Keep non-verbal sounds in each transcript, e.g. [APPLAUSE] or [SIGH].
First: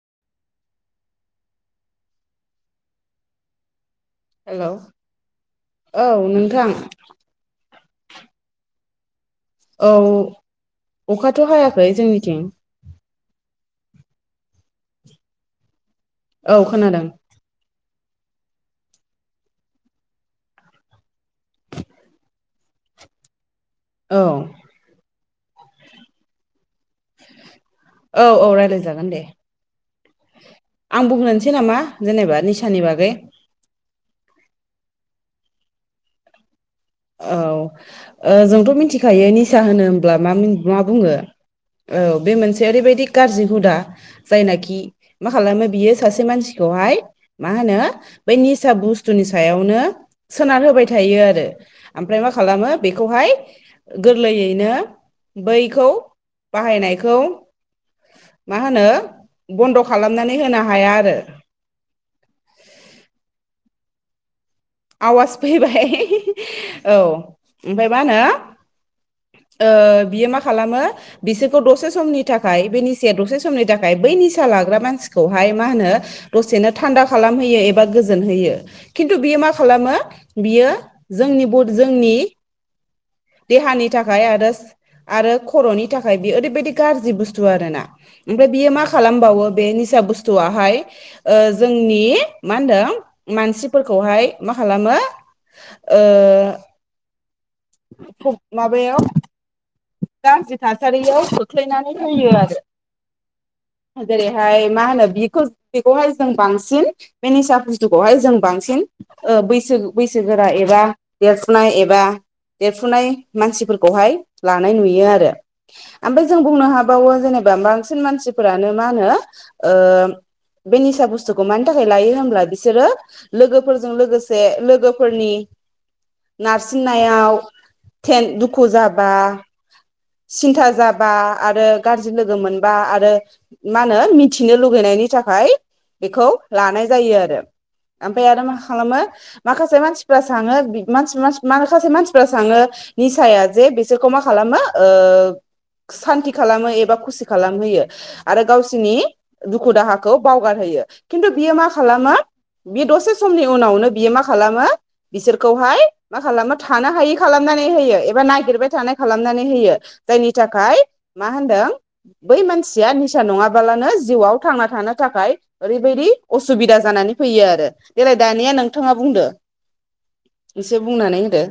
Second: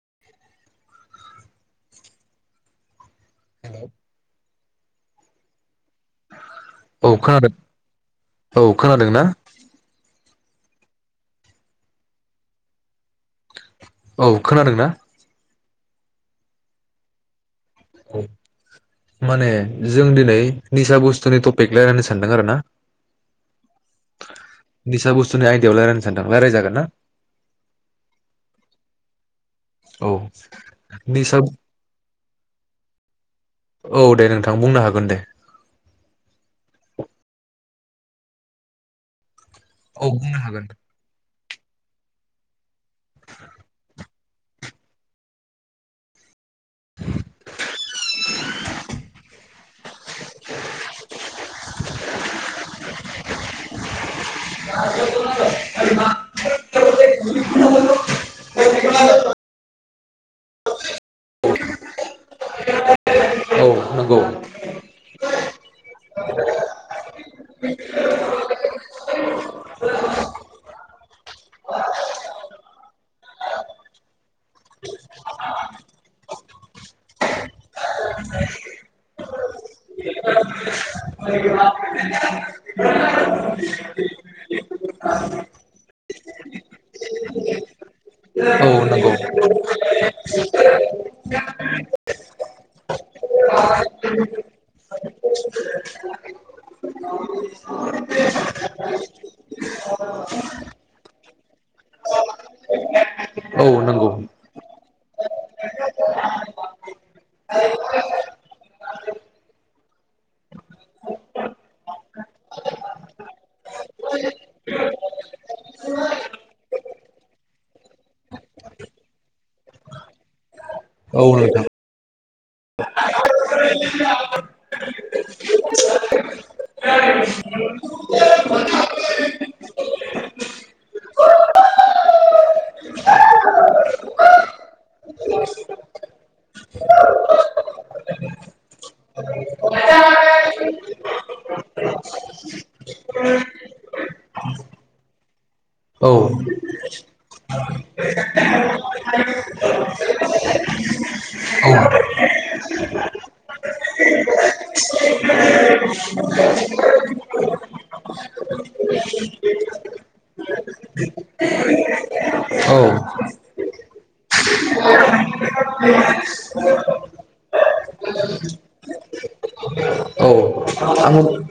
[INAUDIBLE] हेल हेल औ नोंथां औ खोनादों औ खोनादों ना? औ अखाथ हायाखै जोंनिथिं औ खोनादों ना? औ खोनादों। औ माने जों दिनै निसा बुस्थुनि टपिक रायज्लायनो सानदों आरो ना औ निसा बुस्थुनि आयदायाव रायलायनो सानदों रायलायजागोन ना? औ औ रायलायजागोन औ [INAUDIBLE] आं निसा बुंनोसै औ नामा जेनेबा निसानि बागै औ दे नोंथां बुंनो हागोन दे औ ओ जोंथ मिथिखायो सा होनो औ होमब्ला मा बुंनो हागोन मा बुङो औ बे मोनसे ओरैबायाददि गाज्रि हुदा जायनाखि मा खालामो बियो सासे मानसि खौहाय मा होनो बै निस सा बुस्थुनि सायावनो सोनार होबाय थायो आरो ओमफ्राय मा खालामो बेखौहाय गोरलैयैनो बैखौ बाहायनायखौ मा होनो बन्द खालामनानै होनो हाया आरो [UNINTELLIGIBLE] नंगौ आवाज फैबाय औ ओमफ्राय मा होनो ओ बियो मा खालामो बिसोरखौ दसे समनि थाखाय बे निसाया दसे समनि थाखाय बै निसा लाग्रा मानसिखौहाय मा होनो दसेनो थान्दा खालामहोयो एबा गोजोन होयो खिन्थु बियो मा खालामो बियो जोंनि बद जोंनि देहानि थाखाय आरोस आरो खर'नि थाखाय बेयो ओरैबायदि गाज्रि बुस्थु आरोना ओमफ्राय औ बियो मा नंगौ खालामबावो बे निसा बुस्थुवाहाय ओ जोंनि मा होनदों मानसिफोरखौहाय मा खालामो ओ ख माबायाव गाज्रि थासारियाव खोख्लैनानै होयो औ आरो नंगौ जेरैहाय मा होनो बेखौ बेखौहाय जों बांसिन बे निसा बुस्थुखौहाय जों बांसिन ओ बैसो बैसोगोरा एबा देरफुनाय एबा देरफुनाय मानसिफोरखौहाय लानाय नुयो आरो ओमफाय जों बुंनो हाबावो जेनेबा बांसिन मानसिफोरानो मा होनो ओ बे निसा औ बुस्थुखौ मानि नोंथां थाखाय लायो होनब्ला बिसोरो लोगोफोरजों लोगोसे लोगोफोरनि नारसिननायाव थेन दुखु जाब बा सिन्था जाबा आरो गाज्रि लोगो मोनबा आरो मा होनो मिथिनो लुगैनायनि थाखाय बेखौ लानाय जायो आरो ओमफाय आरो मा खालामो माखासे मानसिफा साङो बि मास मास माखासे मानसिफा साङो निसाया जे बिस बिसोरखौ मा खालामो ओ औ सान्थि खालामो एबा खुसि खालामहोयो आरो गावसिनि दुखु दाहाखौ बावगारहोयो खिन्थु बियो मा औ खालामो बे दसे समनि उनावनो बियो मा खालामो बिसोरखौहाय मा खालामो थानो हायै खालामनानै होयो एबा नागिरबाय थानाय खालामनानै होयो जायनि थाखाय मा होनदों बै औ मानसिया निसा नङाबालानो जिउआव थांना थानो थाखाय ओरैबायदि असुबिदा जानानै फैयो आरो देलाय दानिया नोंथाङा बुंदो औ एसे आं बुंनानै होदो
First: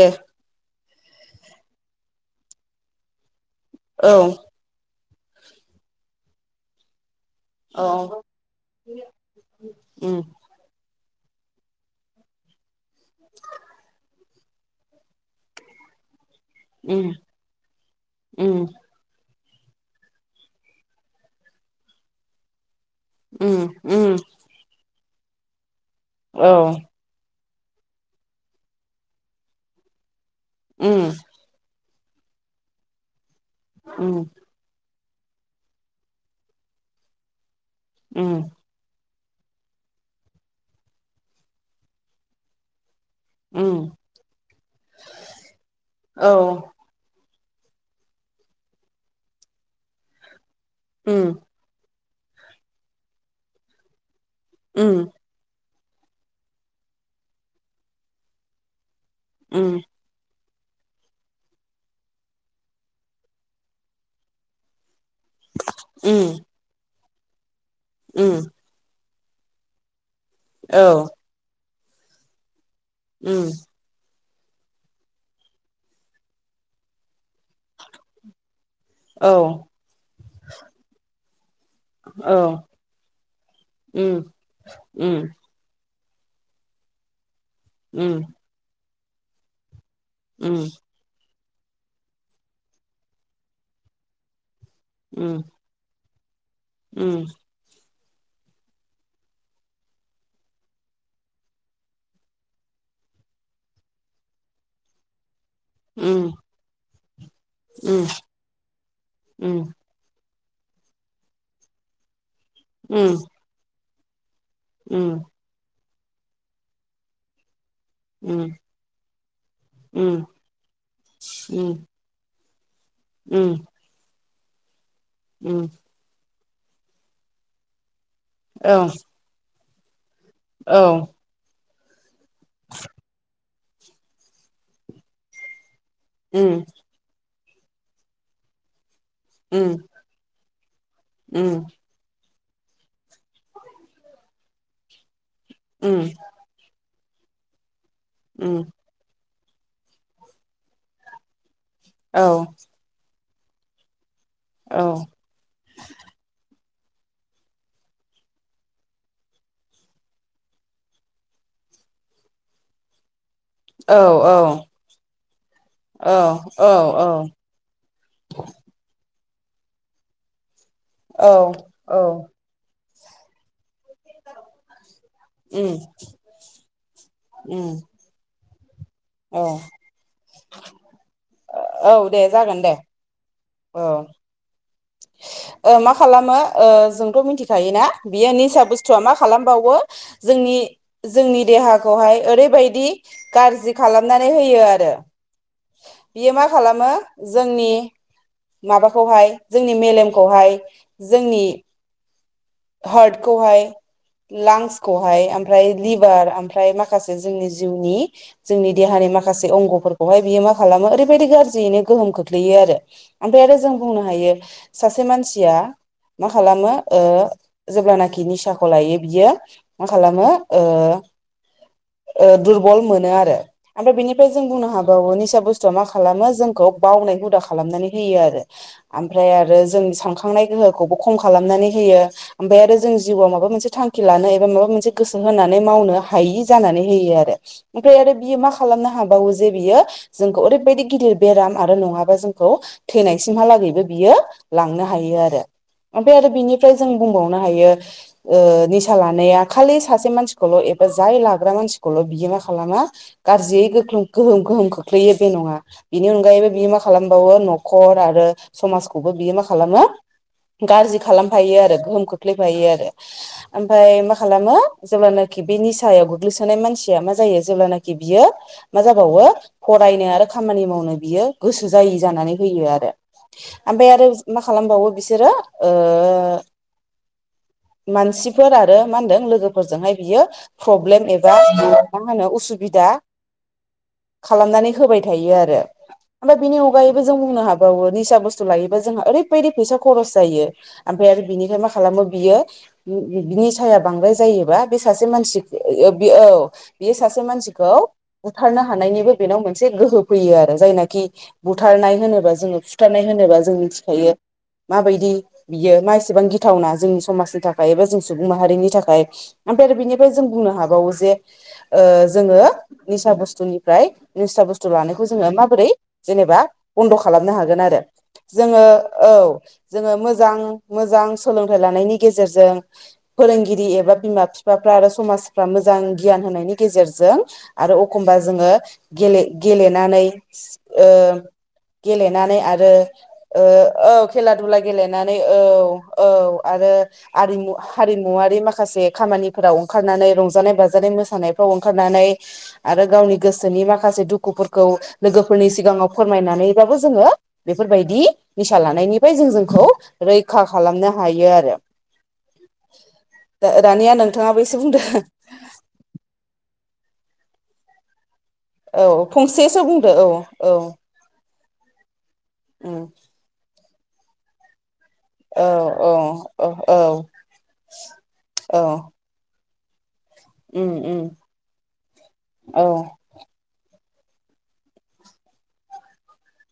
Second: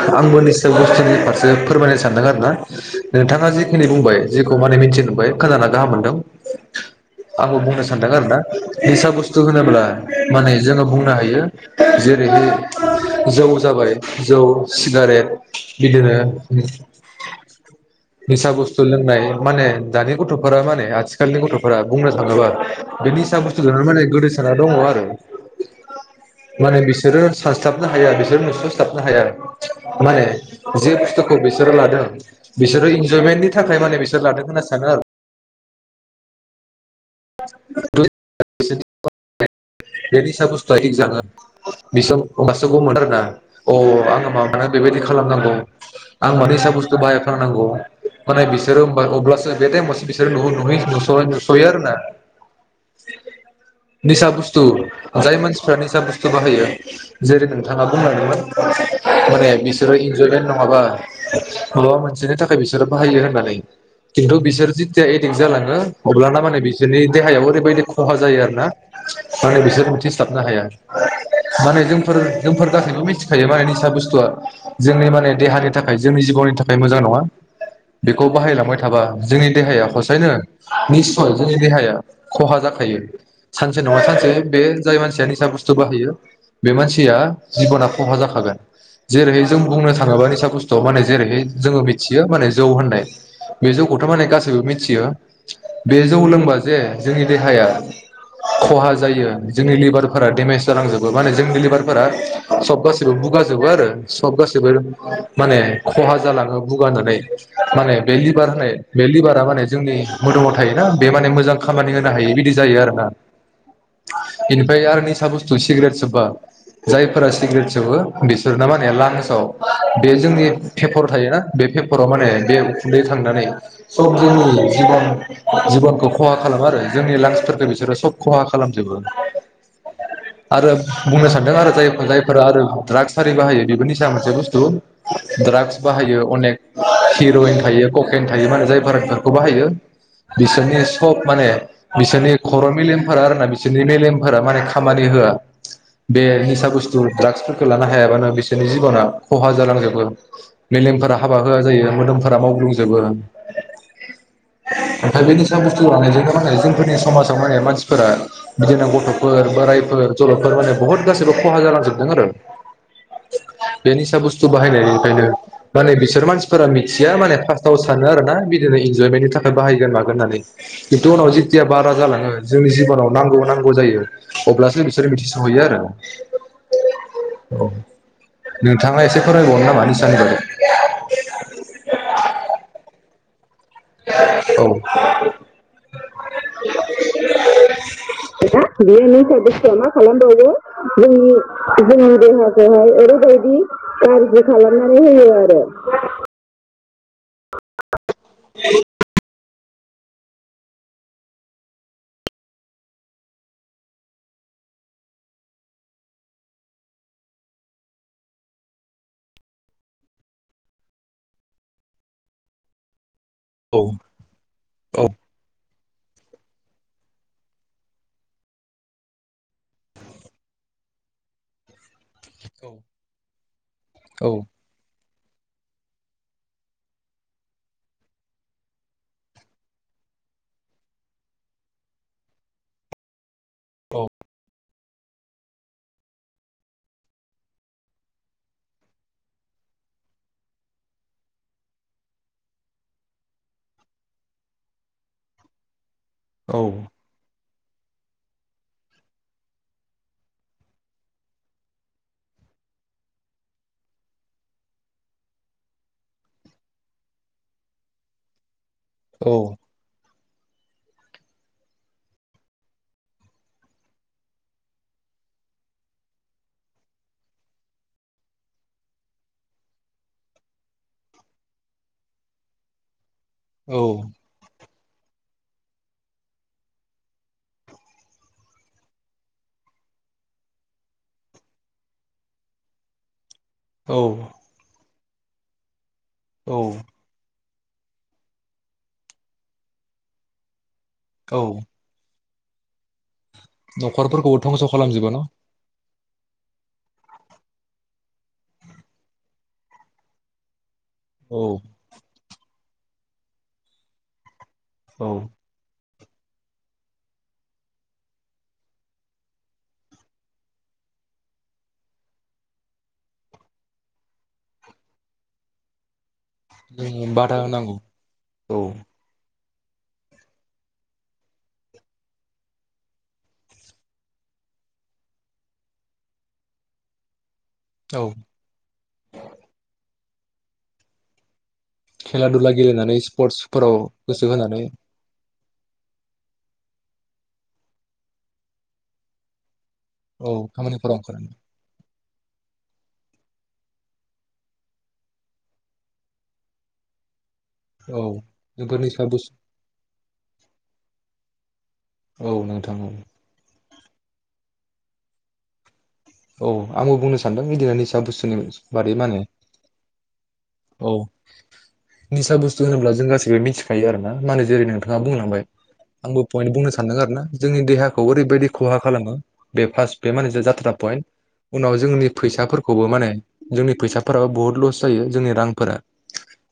दे आंबो निसो बुस्थुनि फारसे फोरमायनो सानदों आरो ना नोंथाङा जि बेनि औ बुंबाय जेखौ माने मिथिन बै खोनाना गाहाम मोनदों आंबो बुंनो औ सानदों आरोना निसा बुस्थु होनोब्ला उम माने जोङो बुं नो हायो जेरैहाय जौ जाबाय जौ सिगारेट बिदिनो उम उम निसा उम बुस्थु लोंनाय माने दानि गथ'फोरा माने आथिखालनि गथ'फोरा बुंनो थाङोबा बे निसा उम बुस्थुजोंनो माने उम गोदोसोना दङ आरो औ माने बिसोरो सानस्लाबनो हाया बिसोर नोस नोस्लाबनो हाया । माने जे उम बुस्थुखौ बिसोरो लादों बिसोरो इनजयमेन्टनि थाखाय माने उम बिसोर लादों होनना सानो आरो उम बे निसा बुस्थुआ [UNINTELLIGIBLE] निसा लाखांबासो गम मोनो। फ्रा अ उम आङो मा [UNINTELLIGIBLE] बेबायदि खालामनांगौ आं औ माने निसा बुस्थु बाहाय खानांगौ माने बिसोरो ओमबा अब्लासो बे टाइमावसो बिसोरो बहुद नुहै नुसय उम नुसैयो आरो ना निसा बुस्थु उम जाय मानसि सा निसा बुस्थु बाहायो जेरै नोंथाङा बुंलांदोंमोन । माने उम बिसोरो इनजयमेन्ट नङाबा माबा मोनसेनि थाखाय बिसोरो बाहायो होननानै खिन्थु बिसोर जि जे एदिक जालाङो उम अब्लाना माने बिसोरनि देहायाव ओरैबायदि खहा उम जायो आरो ना [UNINTELLIGIBLE] आरो बिसोर बिदिस साबनो हाया औ माने जोंफोर जोंफोर गासैबो मिथिखायो उम मानि निसा बुस्थुआ जोंनि माने देहानि थाखाय जोंनि जिबननि थाखाय मोजां नङा। बेखौ बाहायलांबाय थाबा औ जोंनि देहाया हसायनो निस्सय जोंनि देहाया औ खहा जाख बेयो सानसे नङा उम सानसे बे जाय मानसिया उम निसा बुसथु बाहायो बे मानसिया जिब'ना खहा उम जाखागोन। जेरै जों बुंनो थाङोबा उम निसा बुस्थुव माने जेरैहाय जोङो मिथियो माने जौ होननाय बे जौखौथ माने गासैबो मि थियो उम बे जौ लोंबा जे जोंनि उम देहाया खहा जायो जोंनि लिभारफोरा डेमेज जालांजोबो माने जोंनि लिभारफोरा सब गासैबो बुगाजोबो आरो सब गासैबो माने खहा उम जालाङो बुगानानै माने बेललिबार होननाय बेलिबारा उम माने जोंनि मोदोमाव थायोना बे माने मोजां खामानि होनो हायो बिदि जायो आरो ना। उम [UNINTELLIGIBLE] बेनिफ्राय आरो उम उम निसा बुस्थु सिग्रेट सोबबा जायफोरा सिग्रेट सोबो बिसोरना माने लांसाव बे उम जोंनि पेपर थायोना बे पेपराव माने बेयाव खुन्दै थांनानै उम सब [UNINTELLIGIBLE] जिबनि उम जिबनखौ खहा खालामनो आरो जोंनि लांक्स फोरखौ बिसोरो सब खहा औ खालामजोबो। आरो औ बुंनो सानदों आरो जा जायफोरा आरो ड्राग्स आरारि बाहायो बेफोरनिसा मोनसे बुस्थु ड्रागस बाहायो अनेक उम हिर'इन थायो ककेन थायो माहोननाय जायो फारा बेखौ बाहायो उम बिसोरनि सब माने उम बिसोरनि खर' मेलेमफोरा आरोना बिसोरनि मेलेमफोरा माने खामानि होआ उम बे निसाब बुस्थ थु ड्राग्स फोरखौ ला नोहायाबानो उम बिसोरनि जिबना खहा जालांजोबो मेलेमफोरा हाबा होआ जायो औ मोदोमफोरा मावग्लुंजोबो औ ओमफ्राय बेनिसा बुस्थु लानायजोंनो मा होनो फोरनि समाज माने मानसिफोरा बिदिनो गथ'फोर बोरायफोर जलदफोर माने बुहुत गासिबो खहा जालांजोबदों आरो। बे औ निसा बुस्थु बाहायनायखायनो माने औ बिसोर औ मानसिफोरा मिथिया औ माने फार्स्टआव सानो आरोना बिदिनो इन्जयमेन्टनि थाखा बाहायगोन मागोन होननानै। बिथ' उनाव जिथिया बारा औ औ जालां जिबननाव नांगौ नांगौ जायो अब्लासो बिसोर मिथिस'हैयो उम आरो। उम नोंथाङा एसे औ फरायबावनो नामा निसानि बादै औ दे जागोन दे औ औ। मा खालामो ओ जोंथ' मिथिखायोना बियो निसा बुस्थुआ बियो मा निसा बुस्थुआ खालामबावो मा खालामबावो जोंनि जोंनि जोंनि देहाखौहाय ओरैबायदि देहाखौहाय ओरैबायदि गाज्रि खालामनानै गाज्रि होयो आरो। खालामनानै होयो आरो बियो मा खालामो जोंनि माबाखौहाय जोंनि मेलेमखौहाय जोंनि हार्टखौहाय लांसखौहाय ओमफ्राय लिभार ओमफ्राय माखासे जोंनि जिउनि जोंनि देहानि माखासे अंगफोरखौहाय बियो मा खालामो ओरैबायदि गाज्रियैनो गोहोम खोख्लैयो आरो। ओमफ्राय आरो जों औ बुंनो हायो सासे औ मानसिया मा खालामो जेब्लानाखि निसाखौ लायो बियो मा खालामो ओ ओ दुरबल मोनो आरो ओमफ्राय बेनिफ्राय औ जों बुंनो हा औ निसा बुस्थु आ मा खालामो जोंखौ बावनाय हुदा खालामनानै होयो आरो ओमफ्राय आरो जोंसानखांनाय गोहोखौबो खम खालामनानै होयो ओमफ्राय आरो जोंनि जिउआव माबा मोनसे थांखि लानो एबा माबा मोनसे गोसो होनानै मावनो हायि जानानै होयो आरो ओमफ्राय आरो बियो मा खालामनो हाबावो जे बियो जोंखौ ओरैबायदि गिदिर बेराम आरो नङाबा जोंखौ थैनायसिमहालागैबो बियो लांनो हायो आरो। ओमफ्राय आरो औ बिनिफ्राय जों बुंबावनो हायो ओ निसा लानाया खालि सासे मानसिखौल' एबा जाय लाग्रा मानसिखौल' बियो मा खालामा गाज्रियै गोहोम गोहोम ख्लैयो बे नङा बिनि अनगायैबो बियो मा खालामबावो न'खर आरो समाजखौबो बियो मा खालामो गाज्रि खालामफायो आरो गोहोम खोख्लैफायो आरो ओमफाय मा खालामो जेब्लानाखि बे नि सायाव गोग्लैसोनाय मानसिया मा जायो जेब्लानाखि बियो मा जाबावो फरायनो आरो खामानि मावनो बियो गोसो जायि जानानै होयो आरो। औ ओमफाय आरो मा खालामबावो बिसोरो ओ मानसिफोर आरो मा होनदों लोगोफोरजोंहाय बियो प्रब्लेम एबा मा होनो उसुबिदा खालामनानै होबाय थायो आरो। ओमफाय औ बिनि अनगायैबो जों बुंनो हा बावो निसा बुस्थु लायोबा जोंहा ओरैबायदि फैसा खरस जायो ओमफ्राय आरो औ बिनिफाय मा खालामो बियो बि बिनिसाया बांद्राय न'खरफोरखौबो जायोबा धंस' बे सासे खालामजोबो न' मानसिख ओ ओ औ बेस सासे मानसिखौ बुथारनो हानायनि बोद बेनाव मोनसे गोहो फैयो आरो जायनाख खि औ बुथारनाय होनोबा जोंङो फि थारनाय होनोबा जों मिथिखायो। औ माबायदि बियो मास सेबां गिथावना जोंनि समाजनि थाखाय एबा जों सुबुं माहारिनि थाखाय ओमफाय आरो बिनिफाय जों बुंनो हाबावो जे ओे जोंङो निसा बुस्थुनिफ्राय। निससा‌ बुस्थु लानायखौ जोंङो माबोरै। जेनेबा बन्द जोङो खालामनो बादा हागोन होनांगौ आरो औ जोंङो औ। जोंङो मोजां मोजां सोलोंथाइ लानायनि गेजेरजों फोरोंगिरि एबा बिमा बिफाफ्रा आरो समाजफ्रा मोजां गियान होनायनि गेजेरजों। आरो औ अखमबा जोंङो। गेले गेलेनानै ओ। खेला गेलेनानै दुला आरो गेलेनानै ओ स्पर्टसफोराव औ गोसो खेला दुला होनानै गेलेनानै। औ औ आरो आरिमु हारिमुवारि माखासे खामानिफोराव। खारनानै औ रंजानाय बाजानाय खामानिफोराव ओंखारनानै मोसानायफ्राव ओंखारनानै। आरो गावनि गोसोनि माख खासे दुखुफोरखौ लोगोफोरनि सिगाङाव फोरमायनानैबाबो जोंङो। बेफोरबायदि औ निसा बेफोर लानायनिफाय जों बुस्थु जोंखौ रैखा खालामनो हायो आरो। [UNINTELLIGIBLE] औ नोंथां औ। दा दानिया नोंथाङाबो एसे बुंदो। औ आंबो बुंनो सानदों इदिनानि निसा बुसथ नु औ बादै मा होनो फंसेसो बुंदो औ औ निसा बुस्थु उम होनोब्ला जों गाससिबोथिख गायो आरोना मानो जेरै नोंथा थांङा औ बुंलांबाय औ आंबो औ पइन्ट बुंनो औ सानदों आरो ना जोंनि देहाखौ ओरैबायदि औ खहा खालामो। बे फास बे माने उम जाथ्रा उम पइन्ट उनाव जोंनि औ फैसाफोरखौबो माने जोंनि फैसा फोराबो बुहुत लस जायो जोंनि रांफोरा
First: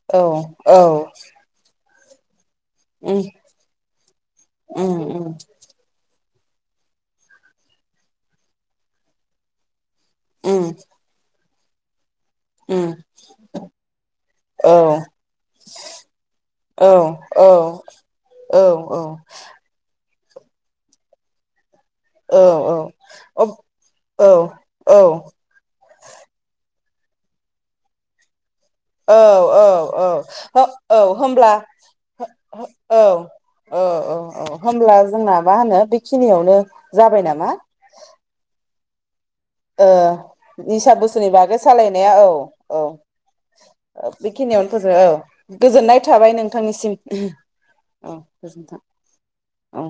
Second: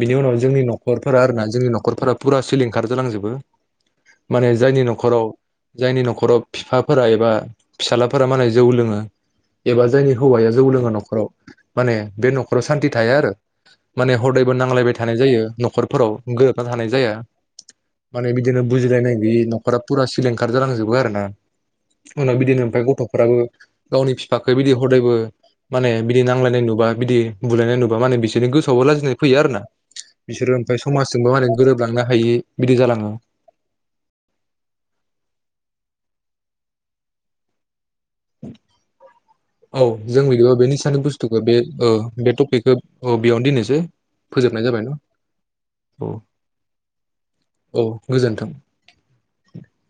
बिनि औ उनाव जोंनि औ नखरफोरा आरो ना जोंनि नखर फोरा फुरा सिलिंखार उम जालांजोबो माने जायनि उम नखाव उम जायनि न खर बिफाफोरा एबा फिसााजलाफोरा माने जौ लोंङो बेबा जायनि हौवाया उम जौ लोङो नखराव। माने। बे नखराव सान्थि उम थाया आरो माने हरदायबो औ नांलायबाय थानाय जायो नखरफोराव गोरोबना थानाय औ जाया औ माने औ बिदिनो बुजिलायनाय गैयि नखरा फुरा। लिंखार जालांजोबो आरो ना। उनाव औ बिदिनो औ ओमफाय गथफोराबो। अब गावनि औ फिफाखौ बिदि औ हरदायबो माने बिदि नांलायनाय नुबा। बिदि बुलनाय नुबा माने बिसोरनि गोस। औ औ औ ओमफ्राय औ समाजजोंबो माने होनब्ला गोरोबलांनो हायि [UNINTELLIGIBLE] बिदि औ जालाङो औ होनब्ला जोंना मा होनो बेखिनियावनो। जाबाय नामा। [UNINTELLIGIBLE] ओ जों बिदिबा बे निसा निसानि बोसोरनि बुस्थुखौ बे बागै ओ सालायनाया औ बे टपिकखौ बेयावनो दोननोसै औ फोजोबनाय बेखिनियावनो जाबाय न' फोजो औ गोजोननाय औ थाबाय नोंथांनिसिम औ गोजोनथों औ।